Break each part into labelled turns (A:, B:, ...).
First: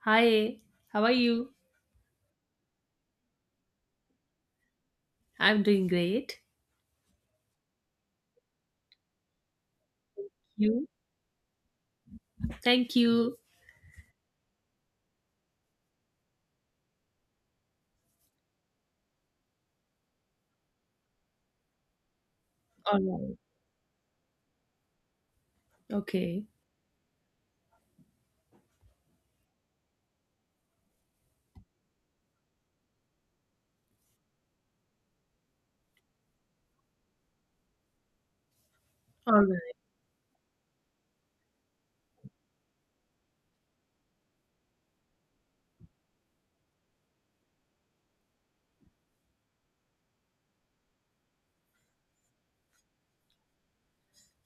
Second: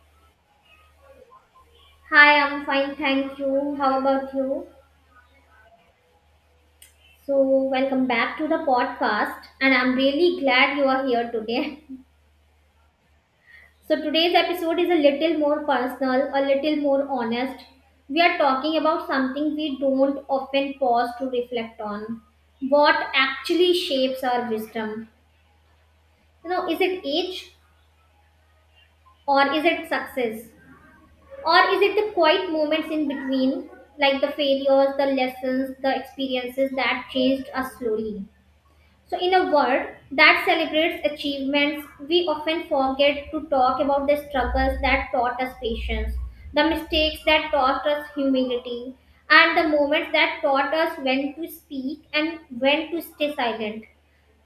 A: Hi, how are you?
B: Hi, I'm fine, thank you. How about you?
A: I'm doing great.
B: So, welcome back to the podcast, and I'm really glad you
A: You?
B: are here today.
A: Thank you.
B: So, today's episode is a little more personal, a little more honest. We are talking about something we don't often pause to reflect on. What
A: All right.
B: actually shapes our wisdom?
A: Okay.
B: You know, is it age or is it success? Or is it the quiet moments in between, like the failures, the lessons, the experiences that changed us slowly? So, in
A: All
B: a
A: right.
B: world that celebrates achievements, we often forget to talk about the struggles that taught us patience, the mistakes that taught us humility, and the moments that taught us when to speak and when to stay silent.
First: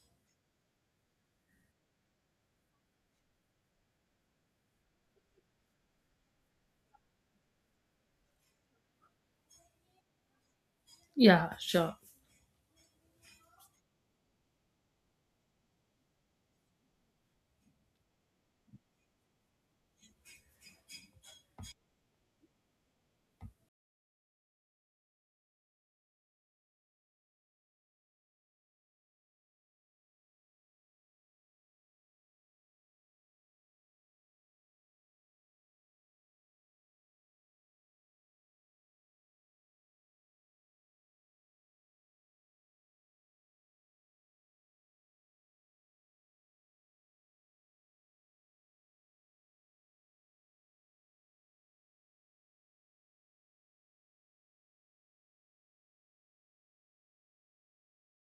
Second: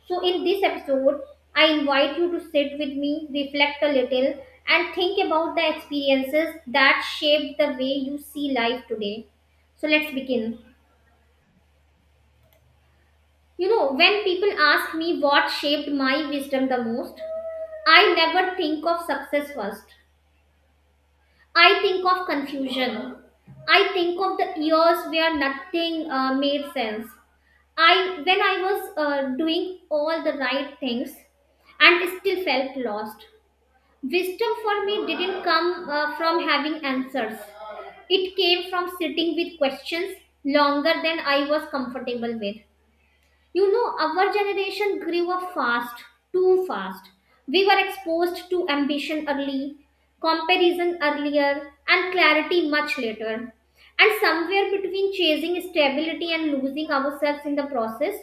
B: So, in this episode, I invite you to sit with me, reflect a little, and think about the experiences that shaped the way you see life today. So, let's begin.
A: Yeah, sure.
B: You know, when people ask me what shaped my wisdom the most, I never think of success first. I think of confusion. I think of the years where nothing made sense. I when I was doing all the right things and still felt lost. Wisdom for me didn't come from having answers. It came from sitting with questions longer than I was comfortable with. You know, our generation grew up fast, too fast. We were exposed to ambition early, comparison earlier, and clarity much later. And somewhere between chasing stability and losing ourselves in the process,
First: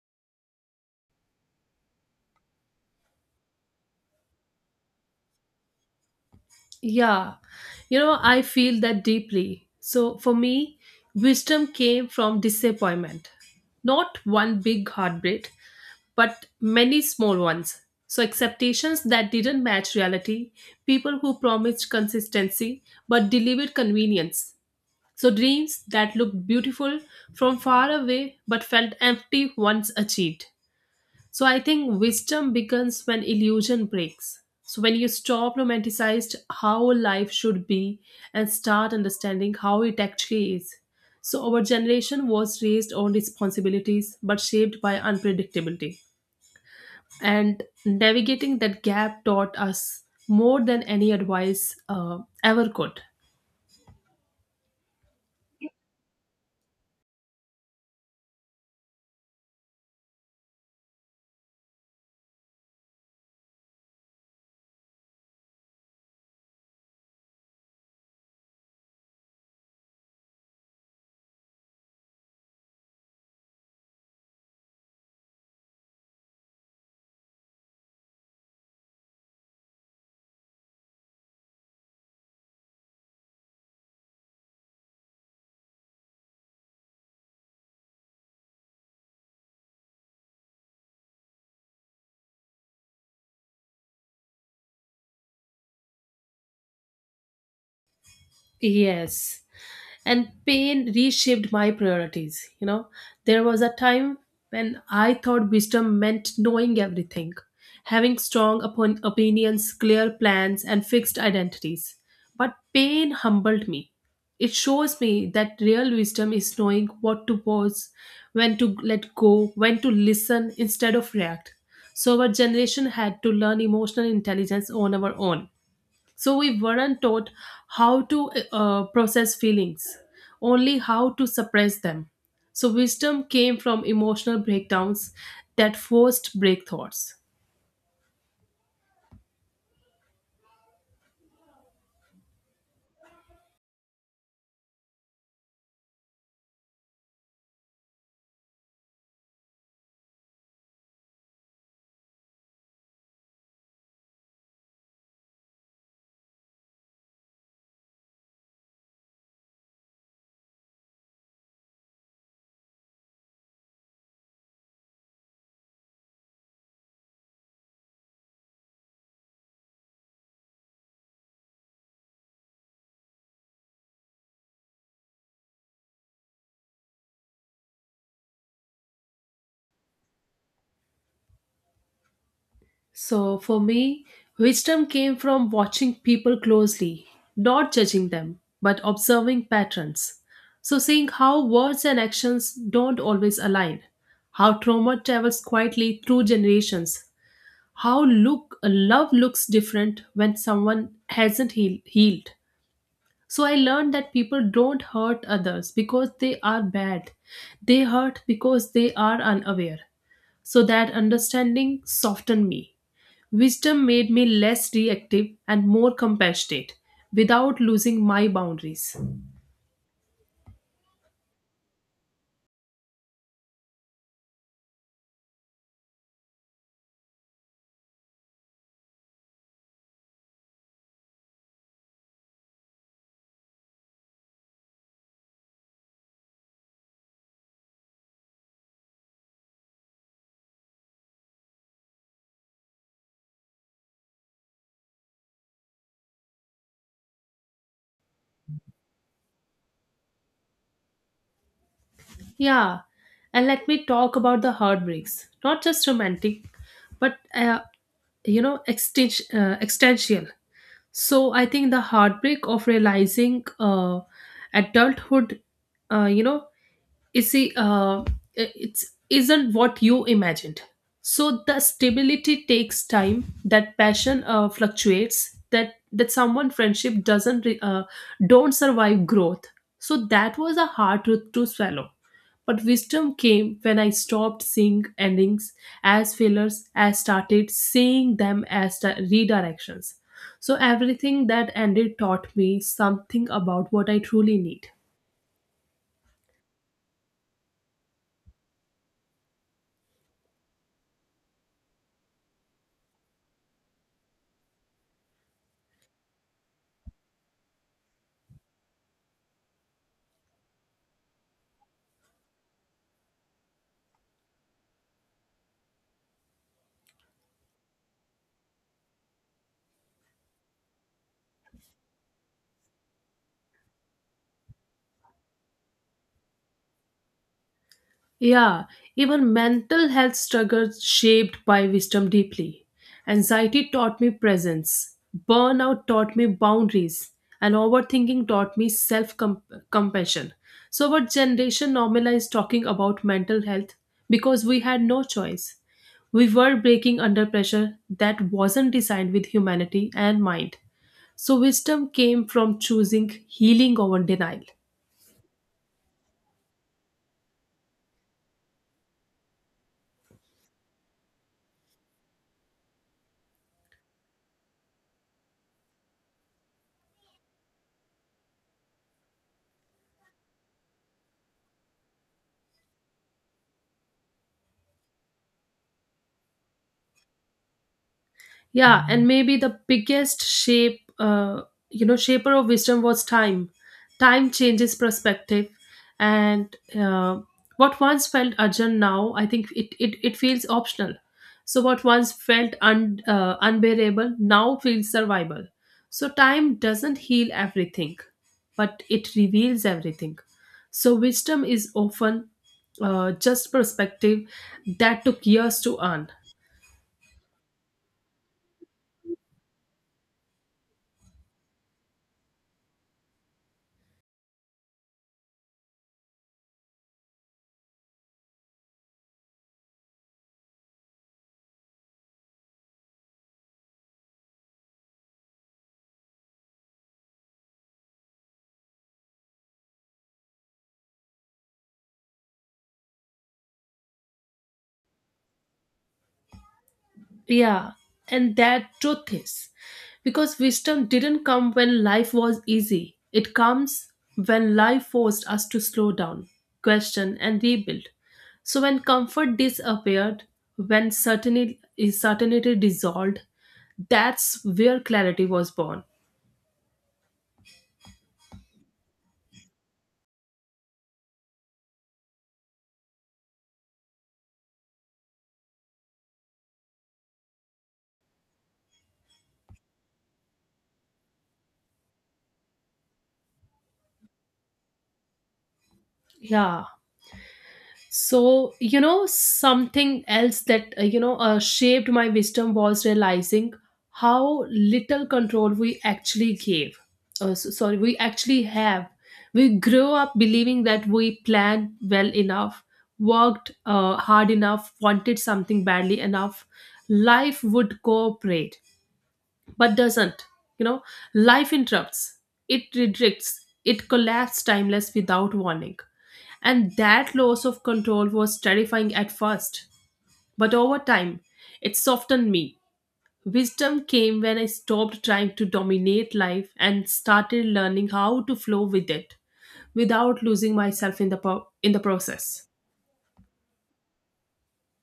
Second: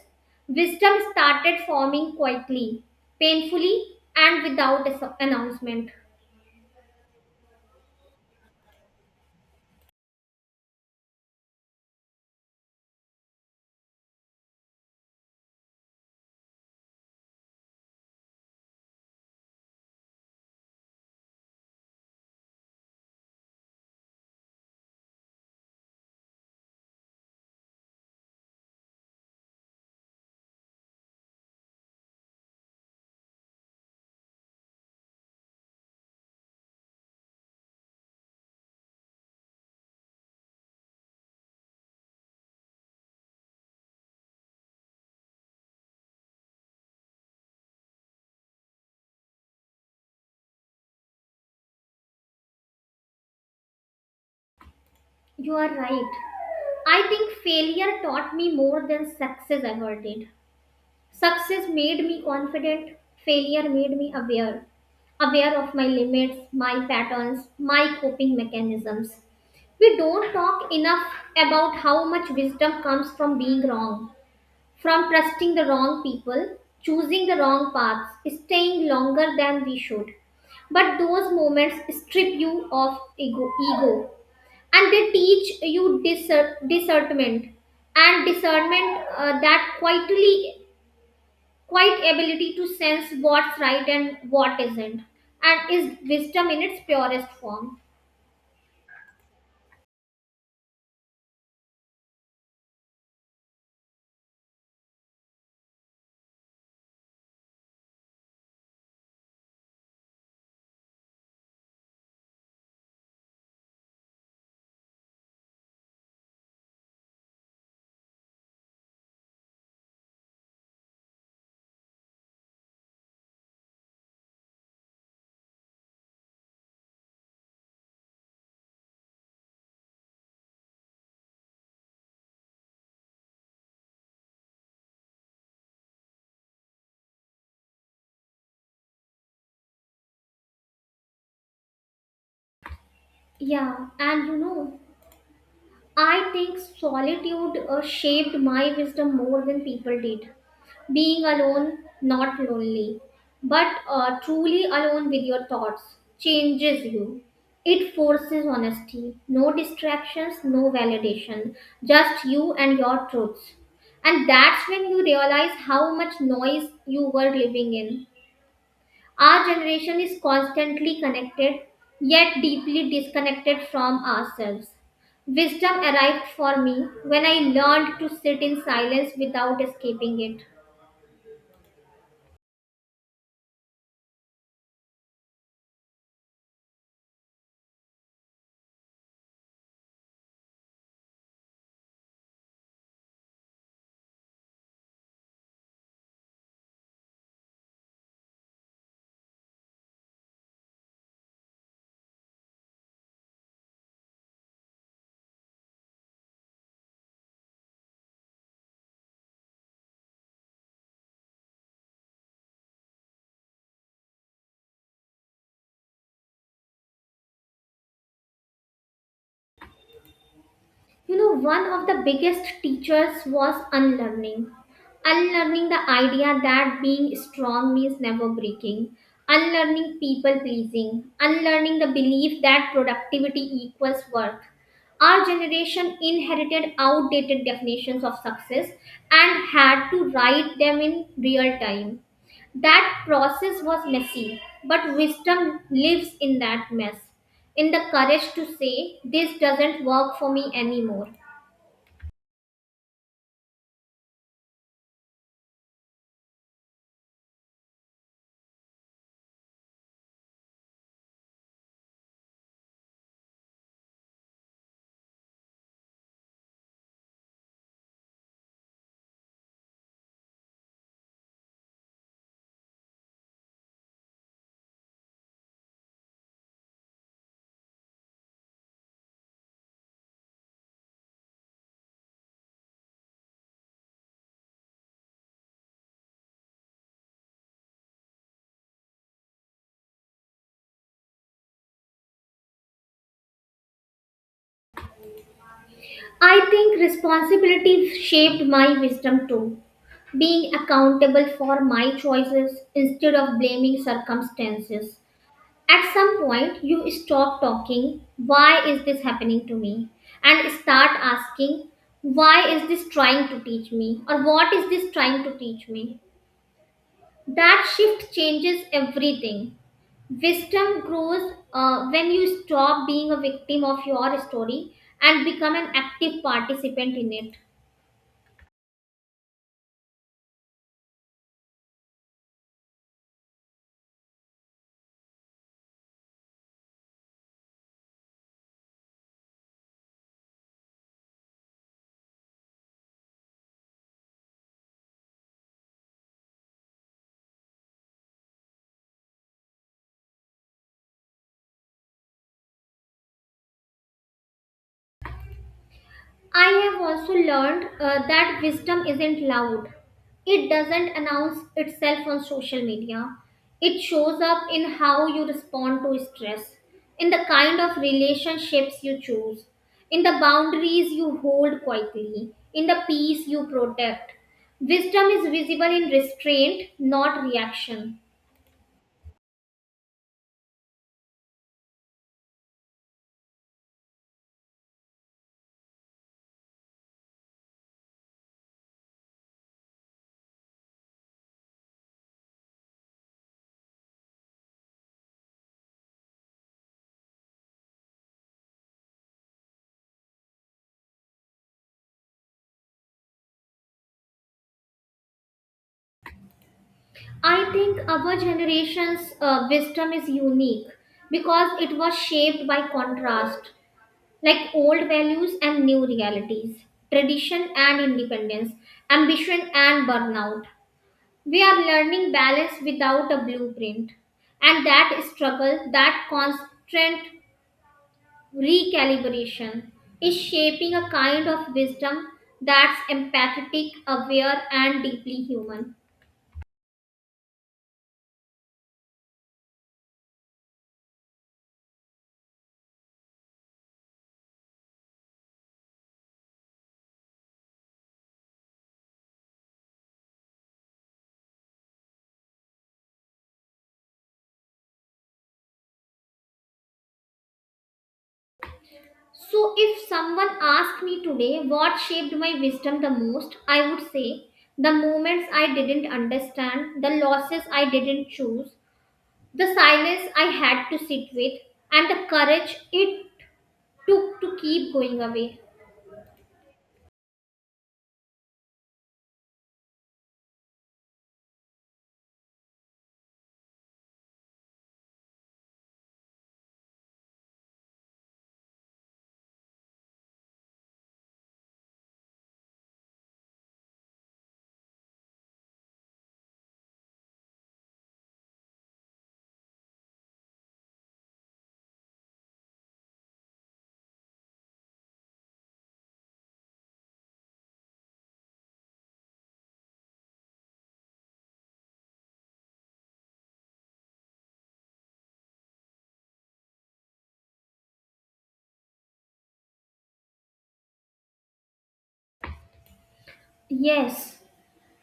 B: wisdom started forming quietly, painfully, and without a announcement.
A: Yeah. You know, I feel that deeply. So for me, wisdom came from disappointment. Not one big heartbreak, but many small ones. So expectations that didn't match reality, people who promised consistency but delivered convenience. So dreams that looked beautiful from far away but felt empty once achieved. So, I think wisdom begins when illusion breaks. So, when you stop romanticized how life should be and start understanding how it actually is. So, our generation was raised on responsibilities but shaped by unpredictability. And navigating that gap taught us more than any advice ever could.
B: You are right. I think failure taught me more than success ever did. Success made me confident, failure made me aware, aware of my limits, my patterns, my coping mechanisms. We don't talk enough about how much wisdom comes from being wrong, from trusting the wrong people, choosing the wrong paths, staying longer than we should. But those moments strip you of ego and they teach you discernment and discernment that quietly quite ability to sense what's right and what isn't, and is wisdom in its purest form.
A: Yes. And pain reshaped my priorities, you know. There was a time when I thought wisdom meant knowing everything, having strong upon opinions, clear plans, and fixed identities. But pain humbled me. It shows me that real wisdom is knowing what to pause, when to let go, when to listen instead of react. So our generation had to learn emotional intelligence on our own. So we weren't taught how to process feelings, only how to suppress them. So wisdom came from emotional breakdowns that forced break thoughts.
B: Yeah, and you know, I think solitude shaped my wisdom more than people did. Being alone, not lonely, but truly alone with your thoughts changes you. It forces honesty, no distractions, no validation, just you and your truths. And that's when you realize how much noise you were living in. Our generation is constantly connected, yet deeply disconnected from ourselves. Wisdom arrived for me when I learned to sit in silence without escaping it.
A: So for me, wisdom came from watching people closely, not judging them, but observing patterns. So seeing how words and actions don't always align, how trauma travels quietly through generations, how look love looks different when someone hasn't healed. So I learned that people don't hurt others because they are bad, they hurt because they are unaware. So that understanding softened me. Wisdom made me less reactive and more compassionate without losing my boundaries.
B: You know, one of the biggest teachers was unlearning. Unlearning the idea that being strong means never breaking. Unlearning people pleasing. Unlearning the belief that productivity equals worth. Our generation inherited outdated definitions of success and had to write them in real time. That process was messy, but wisdom lives in that mess in the courage to say, "This doesn't work for me anymore."
A: Yeah, and let me talk about the heartbreaks, not just romantic, but you know, existential. So I think the heartbreak of realizing adulthood, you know, you see, it's isn't what you imagined. So the stability takes time, that passion fluctuates, that someone friendship doesn't re- don't survive growth. So that was a hard truth to swallow, but wisdom came when I stopped seeing endings as failures. As started seeing them as redirections. So everything that ended taught me something about what I truly need.
B: I think responsibility shaped my wisdom too. Being accountable for my choices instead of blaming circumstances. At some point, you stop talking, "Why is this happening to me?" and start asking, "Why is this trying to teach me?" or "What is this trying to teach me?" That shift changes everything. Wisdom grows when you stop being a victim of your story and become an active participant in it.
A: Yeah, even mental health struggles shaped by wisdom deeply. Anxiety taught me presence, burnout taught me boundaries, and overthinking taught me self compassion. So, our generation normalized talking about mental health because we had no choice. We were breaking under pressure that wasn't designed with humanity and mind. So, wisdom came from choosing healing over denial.
B: I have also learned that wisdom isn't loud, it doesn't announce itself on social media. It shows up in how you respond to stress, in the kind of relationships you choose, in the boundaries you hold quietly, in the peace you protect. Wisdom is visible in restraint, not reaction.
A: Yeah, and maybe the biggest you know, shaper of wisdom was time. Time changes perspective, and what once felt urgent now, I think it feels optional. So what once felt unbearable now feels survival. So time doesn't heal everything, but it reveals everything. So wisdom is often just perspective that took years to earn.
B: I think our generation's wisdom is unique because it was shaped by contrast, like old values and new realities, tradition and independence, ambition and burnout. We are learning balance without a blueprint, and that struggle, that constant recalibration, is shaping a kind of wisdom that's empathetic, aware, and deeply human.
A: Yeah, and that truth is because wisdom didn't come when life was easy, it comes when life forced us to slow down, question, and rebuild. So, when comfort disappeared, when certainty dissolved, that's where clarity was born.
B: So, if someone asked me today what shaped my wisdom the most, I would say the moments I didn't understand, the losses I didn't choose, the silence I had to sit with, and the courage it took to keep going away.
A: Yeah. So, you know, something else that you know, shaped my wisdom was realizing how little control we actually gave. So, sorry, we actually have. We grew up believing that we planned well enough, worked hard enough, wanted something badly enough, life would cooperate but doesn't. You know, life interrupts, it redirects, it collapsed timeless without warning. And that loss of control was terrifying at first, but over time, it softened me. Wisdom came when I stopped trying to dominate life and started learning how to flow with it without losing myself in the in the process.
B: Yes,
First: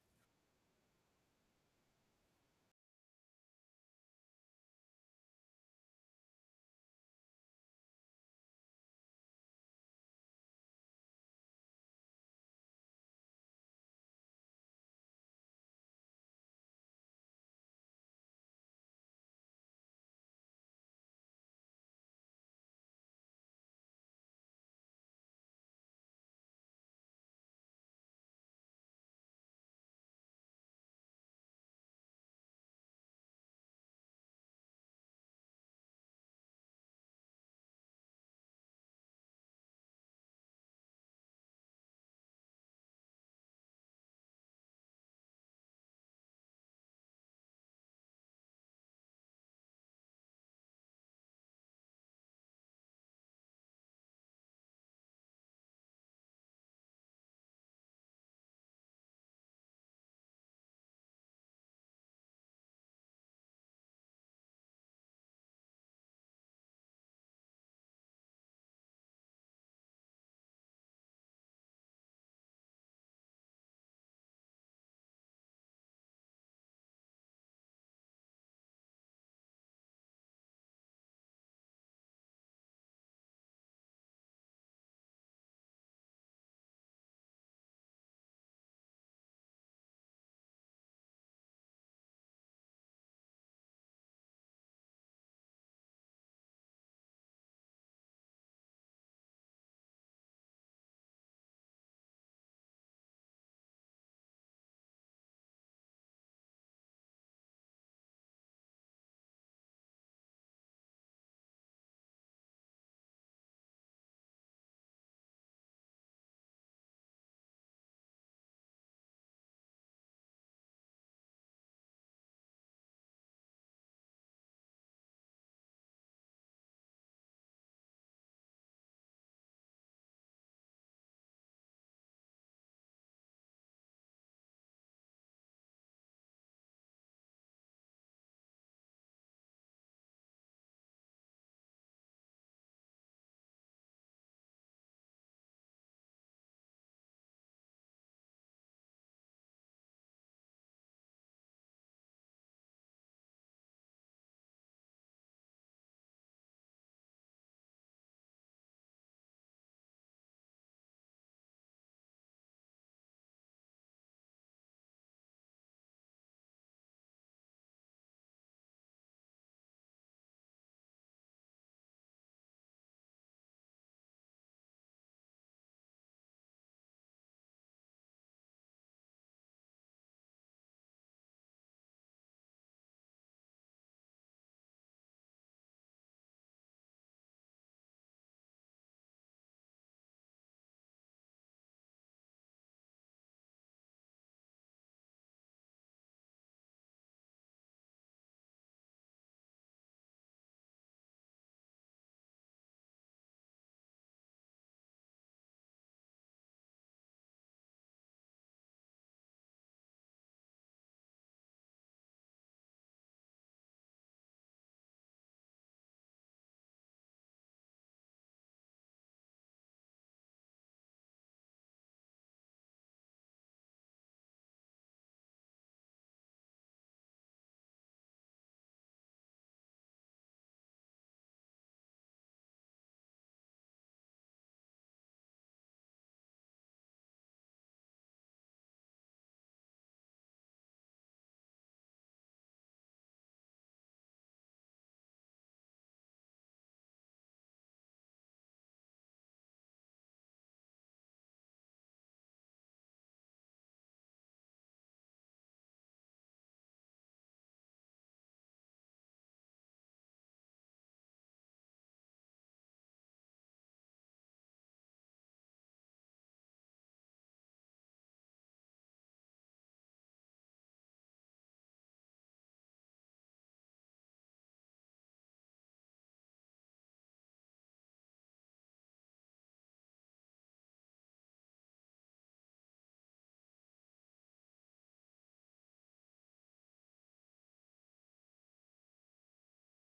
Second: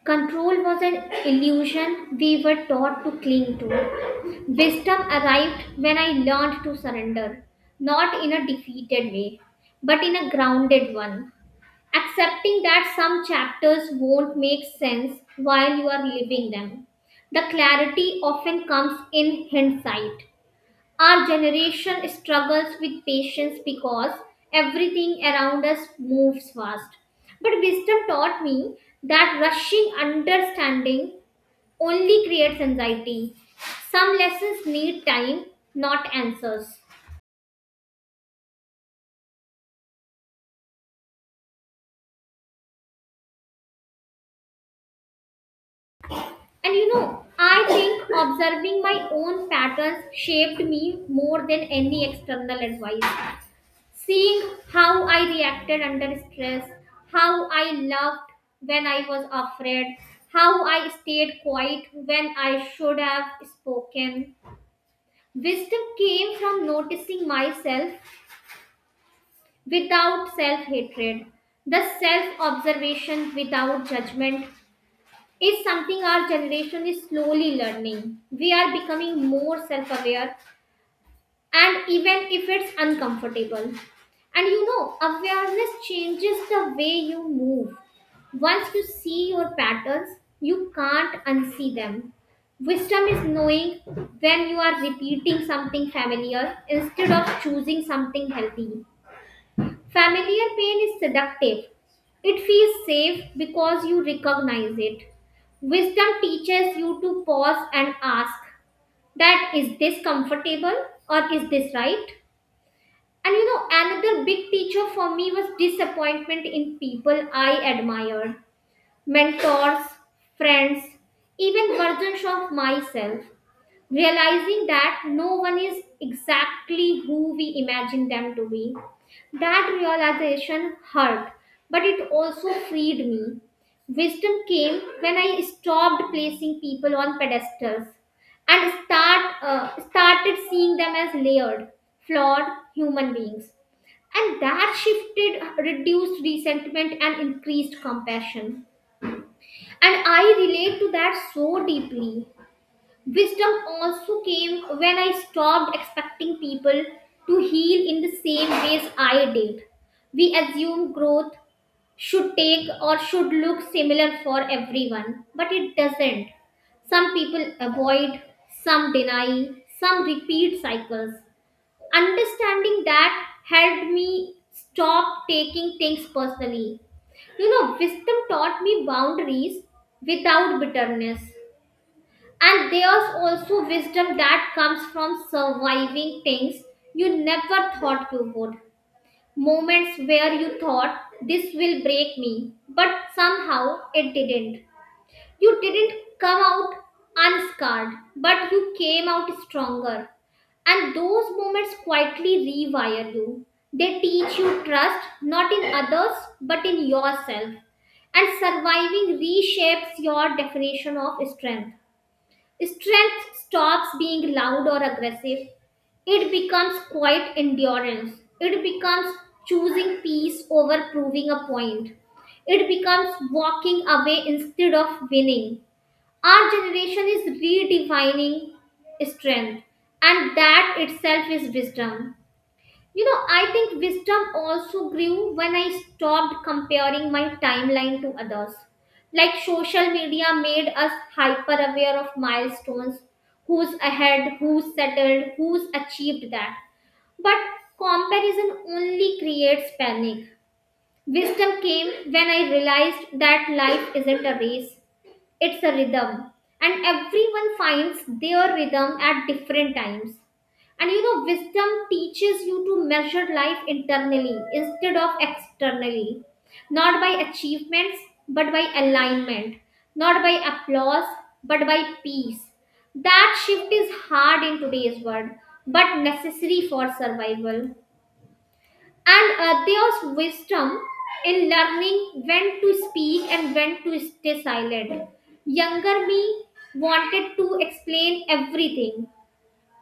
B: control was an illusion we were taught to cling to. Wisdom arrived when I learned to surrender, not in a defeated way, but in a grounded one accepting that some chapters won't make sense while you are living them. The clarity often comes in hindsight. Our generation struggles with patience because everything around us moves fast. But wisdom taught me that rushing understanding only creates anxiety. Some lessons need time, not answers. And you know, I think observing my own patterns shaped me more than any external advice. Seeing how I reacted under stress, how I laughed when I was afraid, how I stayed quiet when I should have spoken. Wisdom came from noticing myself without self hatred, the self observation without judgment, is something our generation is slowly learning. We are becoming more self aware, and even if it's uncomfortable. And you know, awareness changes the way you move. Once you see your patterns, you can't unsee them. Wisdom is knowing when you are repeating something familiar instead of choosing something healthy. Familiar pain is seductive. It feels safe because you recognize it. Wisdom teaches you to pause and ask that is this comfortable or is this right? And you know, another big teacher for me was disappointment in people I admired, mentors, friends, even versions of myself realizing that no one is exactly who we imagine them to be. That realization hurt, but it also freed me. Wisdom came when I stopped placing people on pedestals and started seeing them as layered, flawed human beings. And that shifted, reduced resentment and increased compassion. And I relate to that so deeply. Wisdom also came when I stopped expecting people to heal in the same ways I did. We assume growth should take or should look similar for everyone, but it doesn't. Some people avoid, some deny, some repeat cycles. Understanding that helped me stop taking things personally. You know, wisdom taught me boundaries without bitterness. And there's also wisdom that comes from surviving things you never thought you would. Moments where you thought, this will break me, but somehow it didn't. You didn't come out unscarred, but you came out stronger. And those moments quietly rewire you. They teach you trust, not in others, but in yourself. And surviving reshapes your definition of strength. Strength stops being loud or aggressive. It becomes quiet endurance. It becomes choosing peace over proving a point. It becomes walking away instead of winning. Our generation is redefining strength, and that itself is wisdom. You know, I think wisdom also grew when I stopped comparing my timeline to others. Like social media made us hyper aware of milestones who's ahead, who's settled, who's achieved that. But comparison only creates panic. Wisdom came when I realized that life isn't a race, it's a rhythm and everyone finds their rhythm at different times. And you know, wisdom teaches you to measure life internally instead of externally, not by achievements but by alignment, not by applause but by peace. That shift is hard in today's world but necessary for survival. And there's wisdom in learning when to speak and when to stay silent. Younger me wanted to explain everything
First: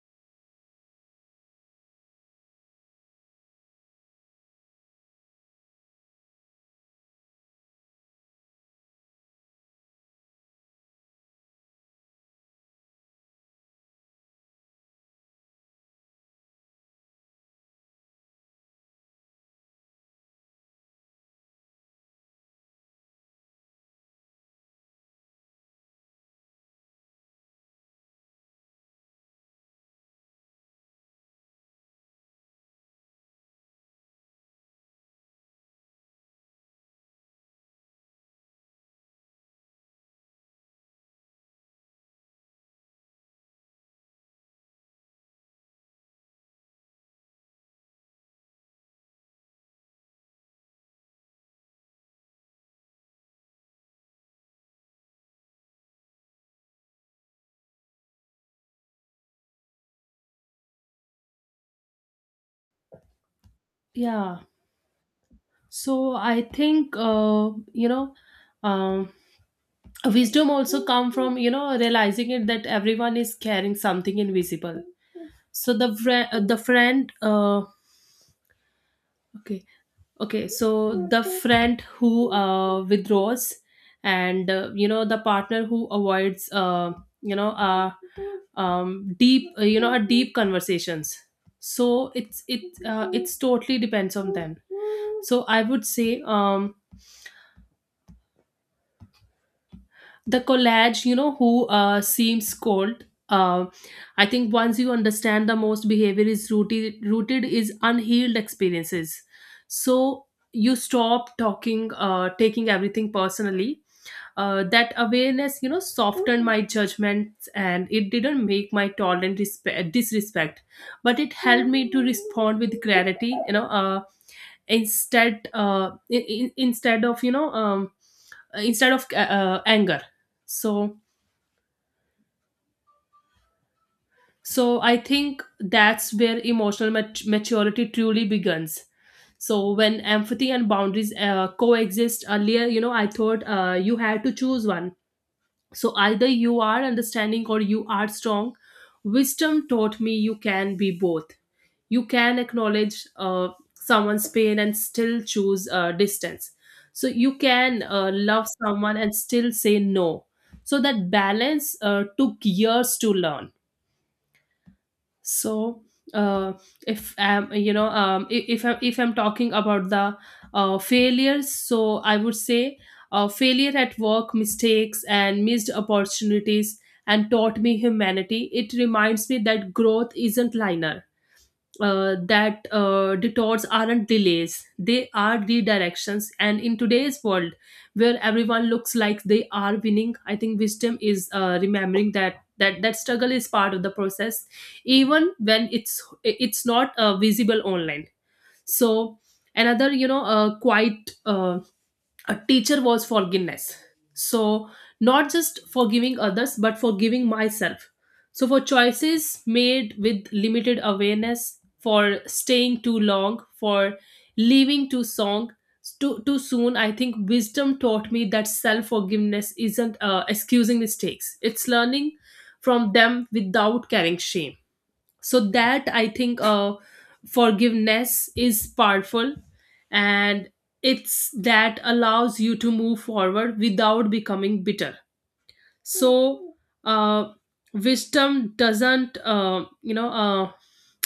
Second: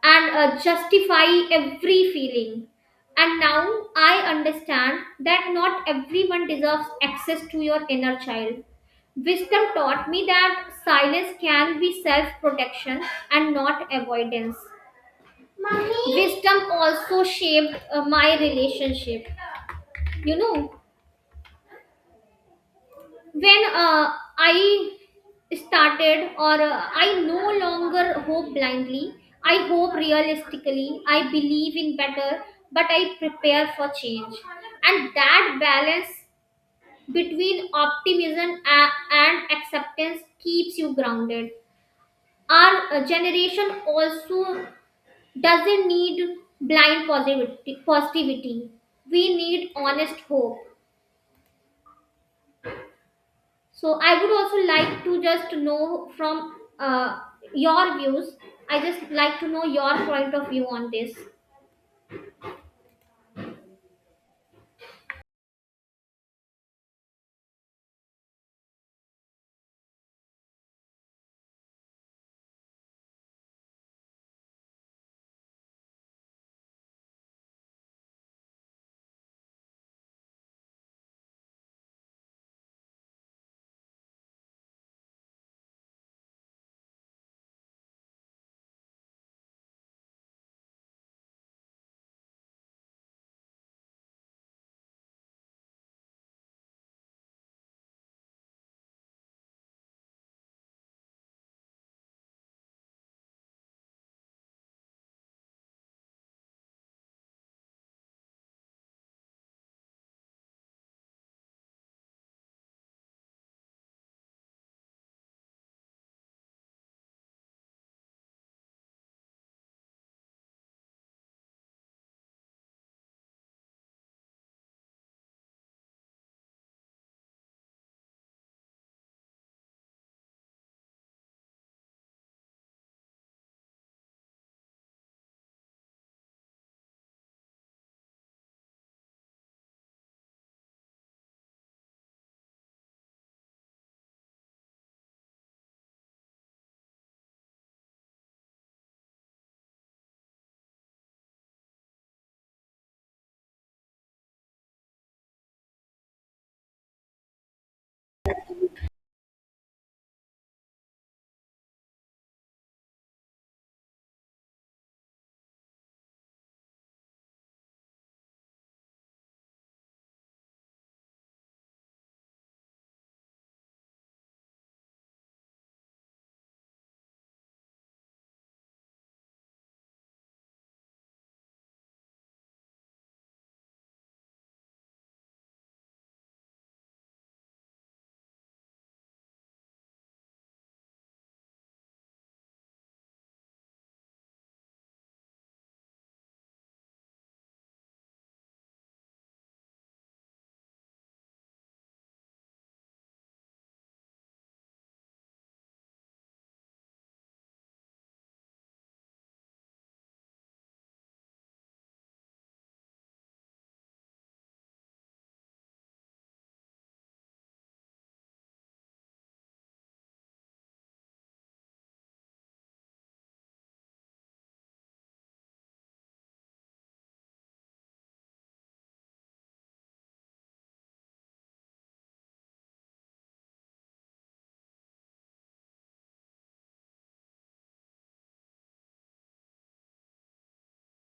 B: and justify every feeling. And now I understand that not everyone deserves access to your inner child. Wisdom taught me that silence can be self protection and not avoidance. Wisdom also shaped my relationship. You know, when I started or I no longer hope blindly. I hope realistically. I believe in better, but I prepare for change, and that balance between optimism and acceptance keeps you grounded. Our generation also doesn't need blind positivity. We need honest hope. So I would also like to just know from your views. I just like to know your point of view on this.
A: Yeah. So I think you know, um wisdom also come from, you know, realizing it that everyone is carrying something invisible. So the friend, okay, okay, so the friend who withdraws and, you know, the partner who avoids, you know uh, deep, you know, deep conversations. So it's totally depends on them. So I would say, the collage, you know, who seems cold. I think once you understand the most behavior is rooted is unhealed experiences. So you stop talking taking everything personally. That awareness, you know, softened my judgments, and it didn't make my tolerant disrespect, but it helped me to respond with clarity, you know, instead of, you know, instead of anger. So So I think that's where emotional maturity truly begins. So when empathy and boundaries coexist earlier, you know, I thought you had to choose one. So either you are understanding or you are strong. Wisdom taught me you can be both. You can acknowledge, someone's pain, and still choose distance. So you can love someone and still say no. So that balance took years to learn. So uh, if I'm, you know, if I'm talking about the failures, so I would say failure at work, mistakes, and missed opportunities, and taught me humanity. It reminds me that growth isn't linear, that detours aren't delays, they are redirections. And in today's world, where everyone looks like they are winning, I think wisdom is remembering that. That struggle is part of the process, even when it's not visible online. So another, you know, quite a teacher was forgiveness. So, not just forgiving others, but forgiving myself. So, for choices made with limited awareness, for staying too long, for leaving too song, too soon, I think wisdom taught me that self forgiveness isn't excusing mistakes, it's learning from them without carrying shame. So that, I think, forgiveness is powerful, and it's that allows you to move forward without becoming bitter. So uh, wisdom doesn't you know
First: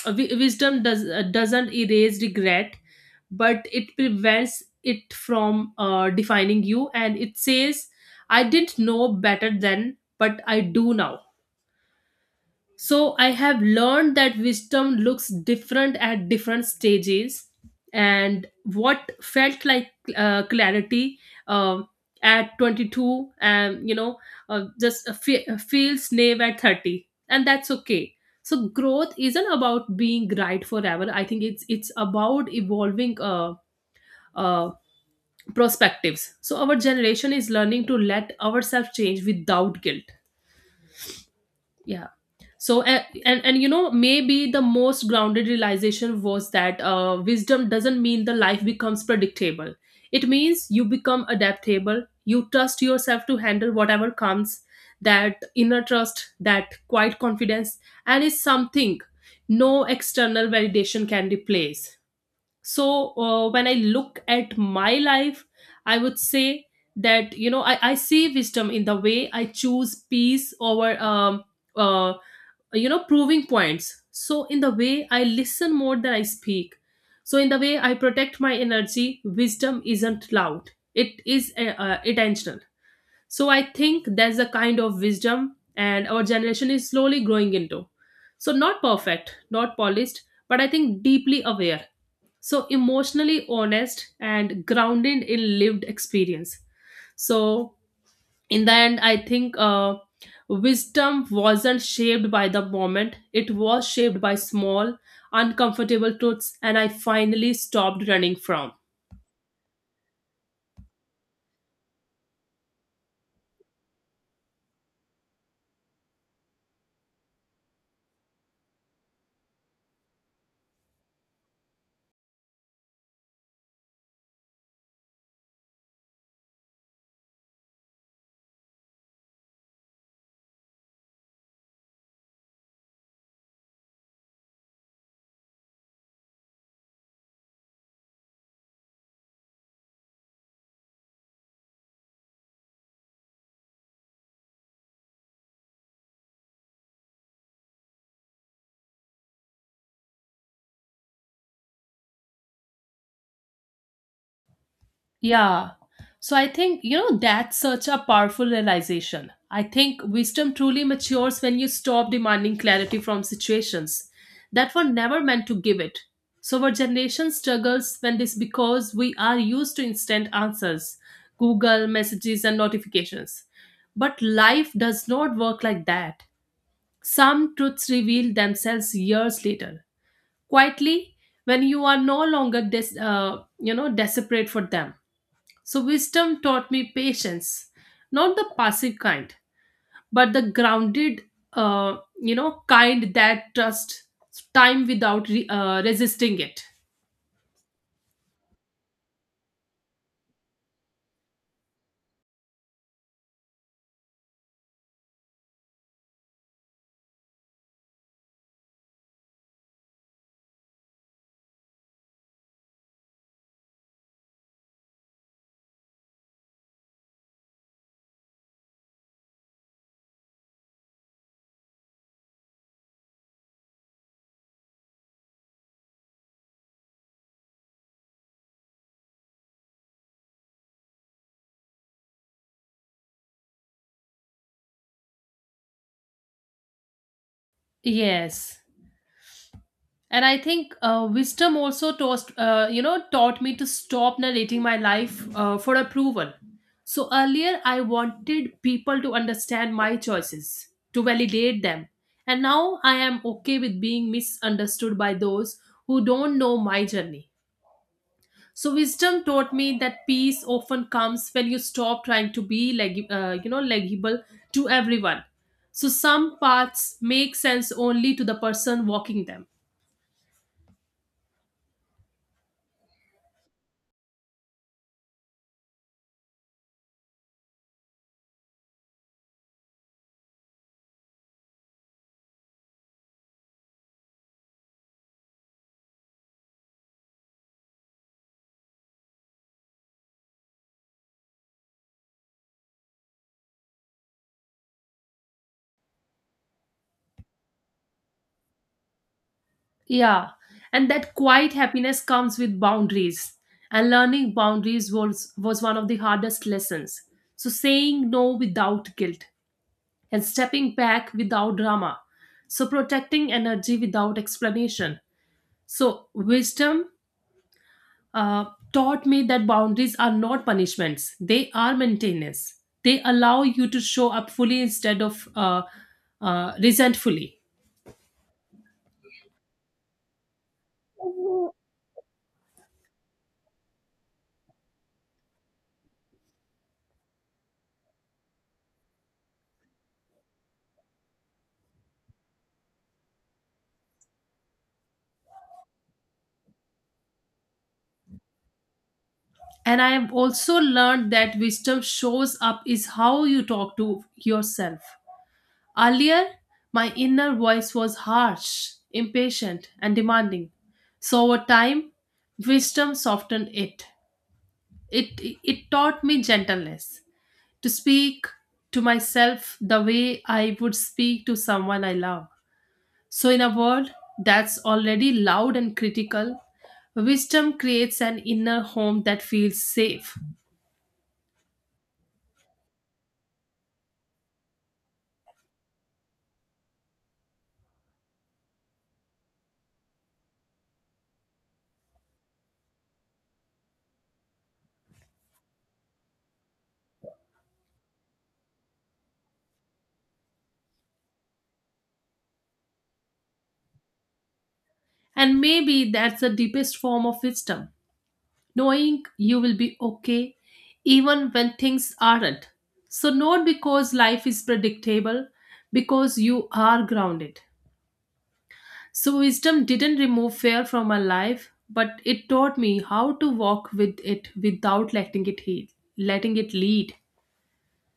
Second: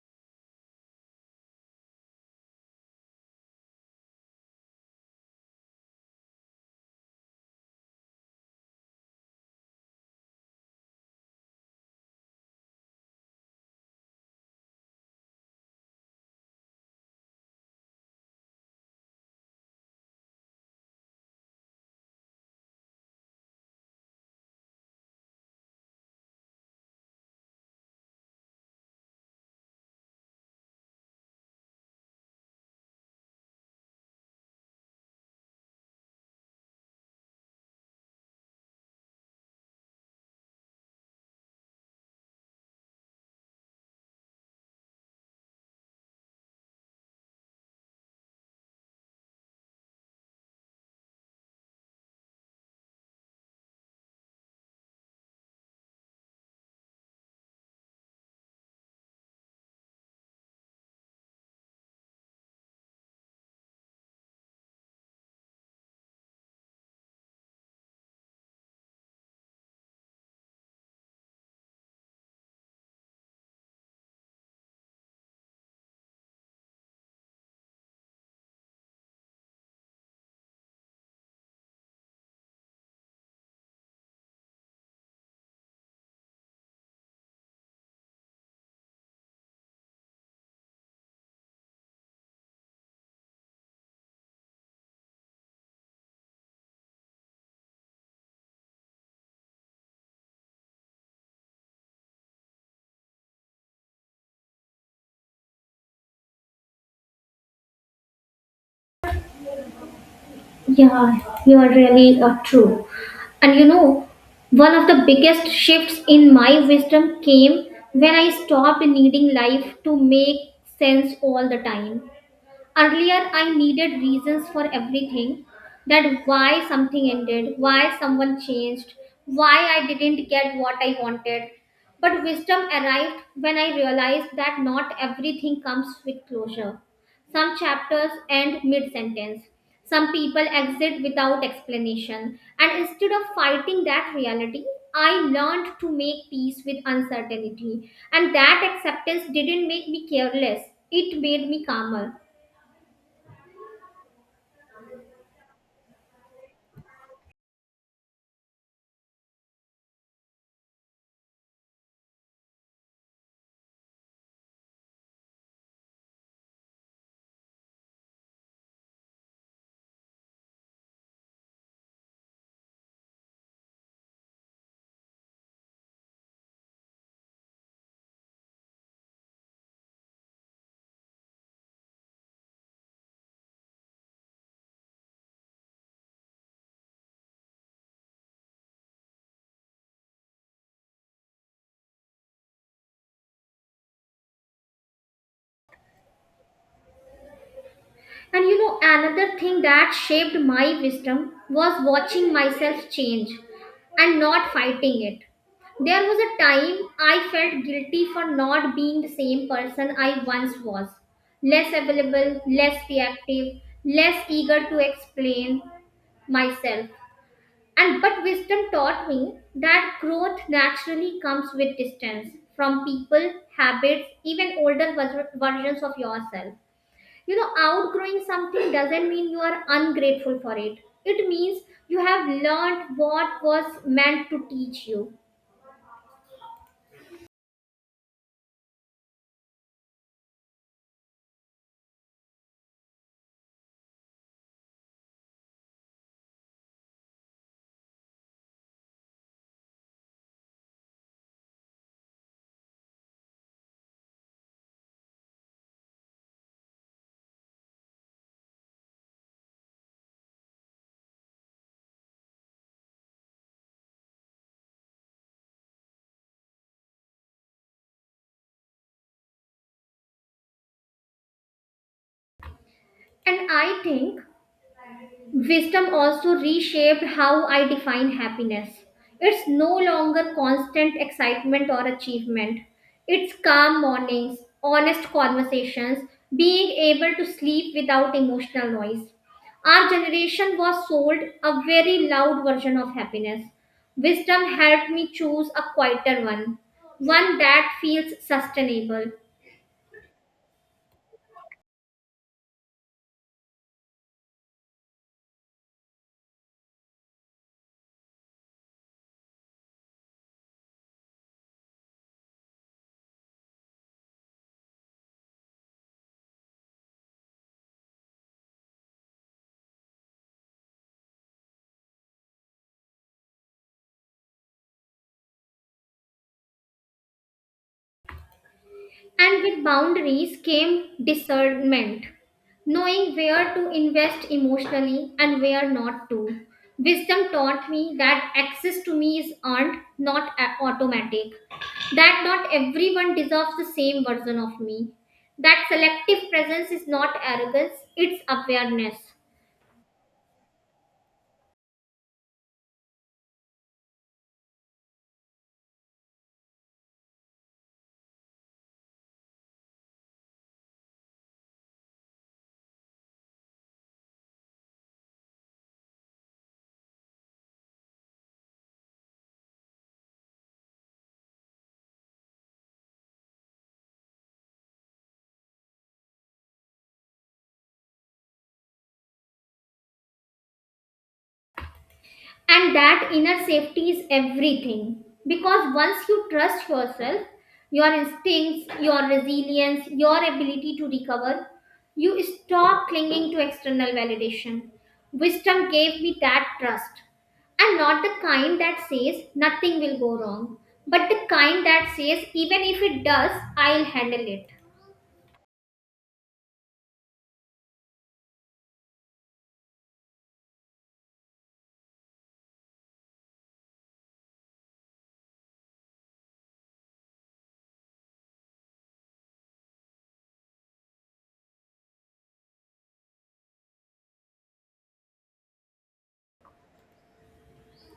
A: wi- wisdom doesn't erase regret, but it prevents it from defining you, and it says, I didn't know better then, but I do now. So I have learned that wisdom looks different at different stages, and what felt like clarity um at 22, you know, feels naive at 30, and that's okay. So growth isn't about being right forever. I think it's about evolving uh, perspectives. So our generation is learning to let ourselves change without guilt. Yeah. So and you know, maybe the most grounded realization was that wisdom doesn't mean the life becomes predictable. It means you become adaptable, you trust yourself to handle whatever comes. That inner trust, that quiet confidence, and it's something no external validation can replace. So when I look at my life, I would say that, you know, I see wisdom in the way I choose peace over uh, you know, proving points, so in the way I listen more than I speak, so in the way I protect my energy. Wisdom isn't loud, it is intentional. So I think that's the kind of wisdom and our generation is slowly growing into. So not perfect, not polished, but I think deeply aware, so emotionally honest and grounded in lived experience. So in the end, I think wisdom wasn't shaped by the moment, it was shaped by small uncomfortable truths and I finally stopped running from.
B: Yeah, you are really true. And you know, one of the biggest shifts in my wisdom came when I stopped needing life to make sense all the time. Earlier, I needed reasons for everything, that why something ended, why someone changed, why I didn't get what I wanted. But wisdom arrived when I realized that not everything comes with closure. Some chapters end mid sentence. Some people exit without explanation. And instead of fighting that reality, I learned to make peace with uncertainty. And that acceptance didn't make me careless, it made me calmer.
A: Yeah. So I think, you know, that's such a powerful realization. I think wisdom truly matures when you stop demanding clarity from situations that were never meant to give it. So our generation struggles when this because we are used to instant answers, Google messages, and notifications. But life does not work like that. Some truths reveal themselves years later, quietly, when you are no longer you know, desperate for them. So, wisdom taught me patience, not the passive kind, but the grounded, you know, kind that trusts time without resisting it.
B: And you know, another thing that shaped my wisdom was watching myself change and not fighting it. There was a time I felt guilty for not being the same person I once was, less available, less reactive, less eager to explain myself. And but wisdom taught me that growth naturally comes with distance from people, habits, even older versions of yourself. You know, outgrowing something doesn't mean you are ungrateful for it. It means you have learned what was meant to teach you.
A: Yes. And I think wisdom also taught, you know, taught me to stop narrating my life for approval. So earlier, I wanted people to understand my choices, to validate them. And now I am okay with being misunderstood by those who don't know my journey. So wisdom taught me that peace often comes when you stop trying to be you know, legible to everyone. So some paths make sense only to the person walking them.
B: And I think wisdom also reshaped how I define happiness. It's no longer constant excitement or achievement. It's calm mornings, honest conversations, being able to sleep without emotional noise. Our generation was sold a very loud version of happiness. Wisdom helped me choose a quieter one, one that feels sustainable.
A: Yeah, and that quiet happiness comes with boundaries. And learning boundaries was one of the hardest lessons. So saying no without guilt and stepping back without drama. So protecting energy without explanation. So wisdom uh, taught me that boundaries are not punishments, they are maintenance. They allow you to show up fully instead of resentfully.
B: And with boundaries came discernment, knowing where to invest emotionally and where not to. Wisdom taught me that access to me is earned, not automatic, that not everyone deserves the same version of me, that selective presence is not arrogance, it's awareness.
A: And I have also learned that wisdom shows up is how you talk to yourself. Earlier, my inner voice was harsh, impatient, and demanding. So over time, wisdom softened it. It, it taught me gentleness to speak to myself the way I would speak to someone I love. So, in a world that's already loud and critical, wisdom creates an inner home that feels safe.
B: And that inner safety is everything, because once you trust yourself, your instincts, your resilience, your ability to recover, you stop clinging to external validation. Wisdom gave me that trust, and not the kind that says nothing will go wrong, but the kind that says even if it does, I'll handle it.
A: And maybe that's the deepest form of wisdom, knowing you will be okay even when things aren't. So, not because life is predictable, because you are grounded. So, wisdom didn't remove fear from my life, but it taught me how to walk with it without letting it heal, letting it lead.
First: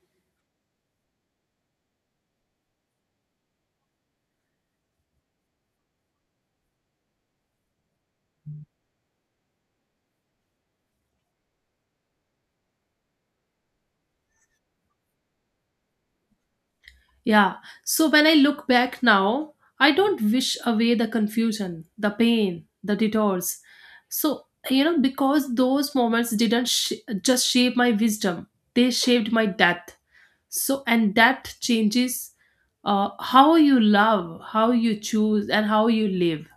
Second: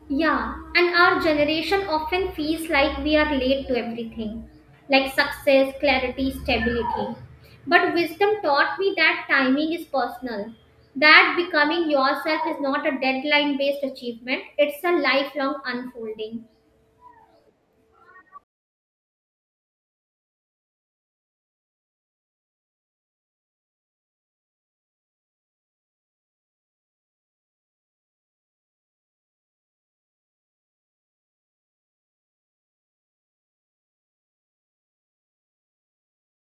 B: Yeah, and our generation often feels like we are late to everything, like success, clarity, stability. But wisdom taught me that timing is personal, that becoming yourself is not a deadline based achievement, it's a lifelong unfolding.
A: Yeah. So, when I look back now, I don't wish away the confusion, the pain, the detours. So, you know, because those moments didn't sh- just shape my wisdom, they shaped my depth. So, and that changes how you love, how you choose, and how you live.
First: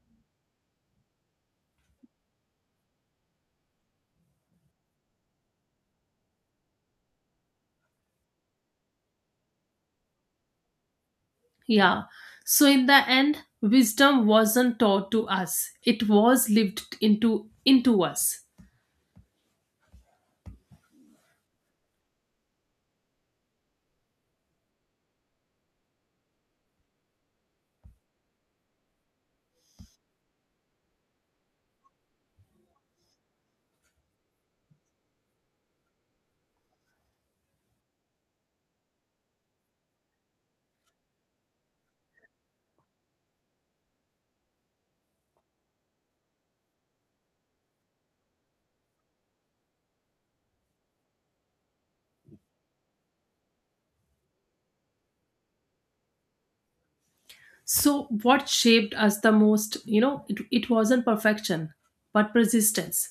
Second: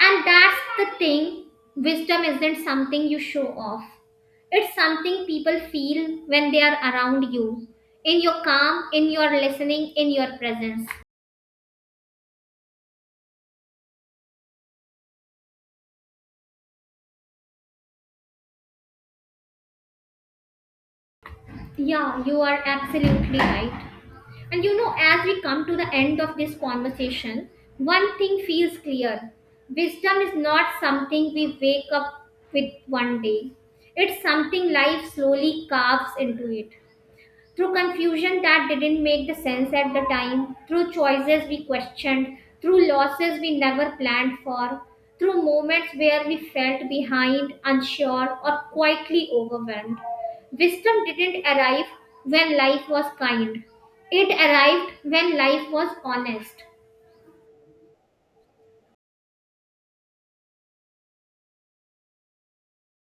B: And that's the thing, wisdom isn't something you show off, it's something people feel when they are around you, in your calm, in your listening, in your presence.
A: Yeah. So in the end, wisdom wasn't taught to us. It was lived into us.
B: Yeah, you are absolutely right. And you know, as we come to the end of this conversation, one thing feels clear, wisdom is not something we wake up with one day, it's something life slowly carves into it through confusion that didn't make the sense at the time, through choices we questioned, through losses we never planned for, through moments where we felt behind, unsure, or quietly overwhelmed. Wisdom didn't arrive when life was kind. It arrived when life was honest.
A: So what shaped us the most, you know, it wasn't perfection, but persistence.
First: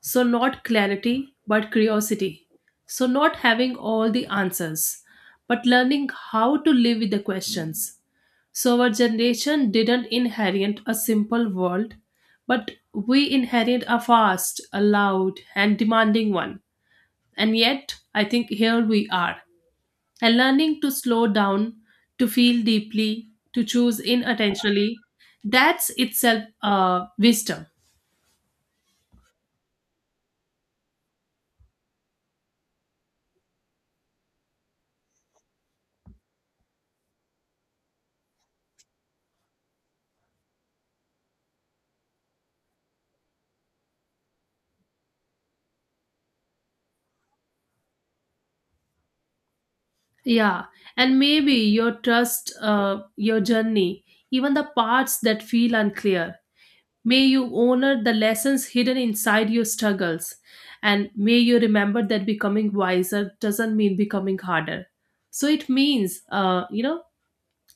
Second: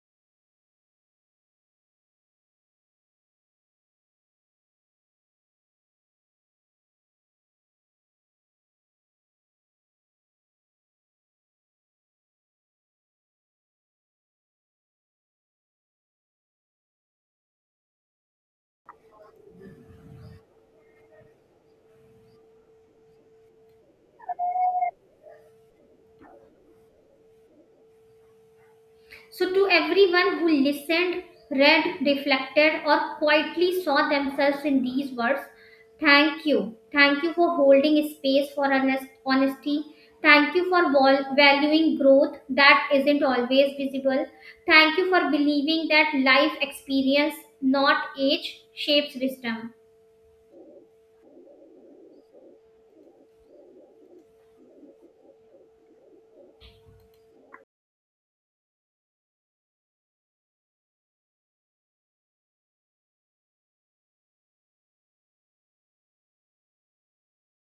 A: So not clarity, but curiosity. So not having all the answers, but learning how to live with the questions. So our generation didn't inherit a simple world, but we inherit a fast, a loud, and demanding one. And yet, I think here we are, and learning to slow down, to feel deeply, to choose inattentionally. That's itself wisdom.
B: So, to everyone who listened, read, reflected, or quietly saw themselves in these words, thank you. Thank you for holding space for honesty. Thank you for valuing growth that isn't always visible. Thank you for believing that life experience, not age, shapes wisdom.
A: Yeah, and maybe your trust, your journey, even the parts that feel unclear. May you honor the lessons hidden inside your struggles, and may you remember that becoming wiser doesn't mean becoming harder. So it means, you know,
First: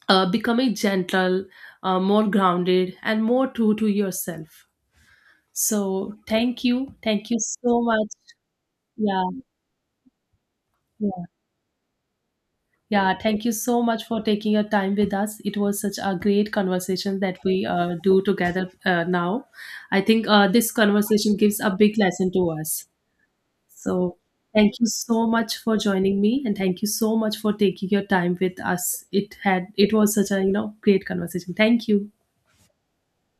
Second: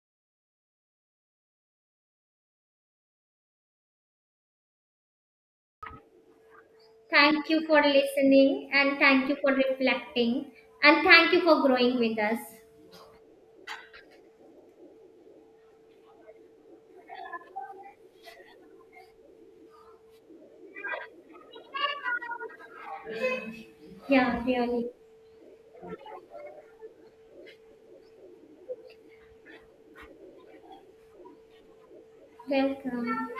A: becoming gentle, more grounded, and more true to yourself. So, thank you. Thank you
B: Thank you
A: so
B: for
A: much.
B: listening and thank
A: Yeah,
B: you for reflecting and
A: yeah,
B: thank you for growing with us.
A: yeah. Thank you so much for taking your time with us. It was such a great conversation that we do together now. I think this conversation gives a big lesson to us. So,
B: Yeah,
A: thank you
B: really.
A: so much for joining me, and thank you so much for taking your time with us. It was such a, you know, great conversation. Thank you.
B: Welcome.